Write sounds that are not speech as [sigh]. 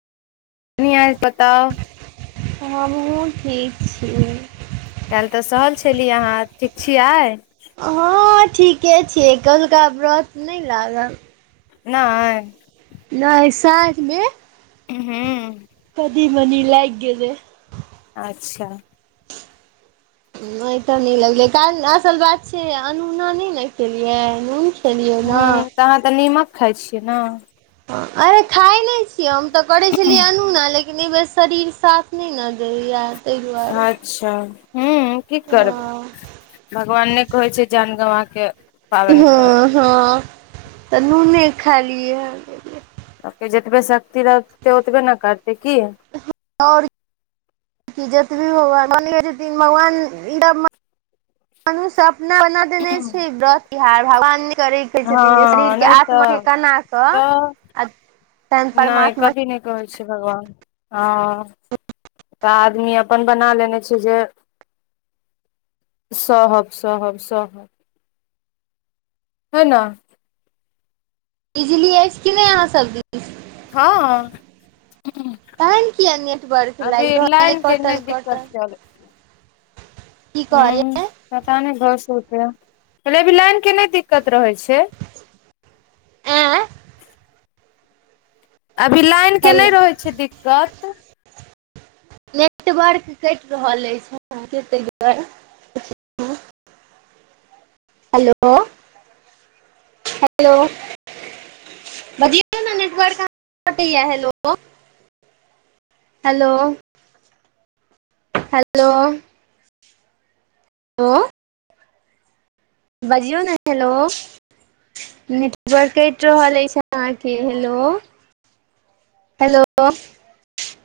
कनि आस [unintelligible] बताउ हमहुँ ठीक छिय। काल्हि तऽ सहल छली अहाँ ठीक छिय आइ। हँ ठीके छियै कोलका व्रत नहि लागल नय नय सांझ में। हू। कदी मनी लागि गेलै। अच्छा। नहि तऽ नहि लगलै कारण असल बात छै अनुना नहि ने केलियैन ह तऽ अहाँ तऽ नीमक खााय छियै ने अरे खाइ नहि छियै हम तऽ करै छलियै अनुना लेकिन लेकिन एहि बेर शरीर साथ नहि न दयय ताहि दुआरे। अच्छा ह्मँ की करबै हँ भगवान नहि कहै छै जान गवके पाबेन कर। हँ हँ तऽ नूने खाय लियै। लोक जतबे शक्ति रहतै ओतबे ने करतै की आओर जतवी भगवान मानले छथिन भगवान ई [unintelligible] मनुष्य अपना बना देने छै व्रत बिहार भगवान थोड़ी कहि छथिन हँ शरीरके नहि आत्माक के तऽ कना कऽ तऽ आ। तहन नहि परमात्मा कभी नहि कहै छै भगवान हँ। आदमी अपन बना लेने छै जे सहब सहब सहब हे ना। इजली अछि कि नहि अहाँ सब दिस। हँ। तहन किया नेटवर्क लागि अभी रहल अइ लाइन के नहि कटल दिक्कत कटल चल की कहलिय। ह पता नहि घसत कहले अभी लाइन के नहि दिक्कत रहै छै। ऐआ। अभी लाइन के नहि हेलो रहै छै दिक्कत। नेटवर्क कटि रहल अछि आहां के ताहि दुआरे। Hello hello. बजियो ना नेटवर्क आबैया हेलो। Hello hello. हेलो बजियौ ने, हेलो नेटवर्क [unintelligible] रहल अछि अहाँके, हेलो हेलो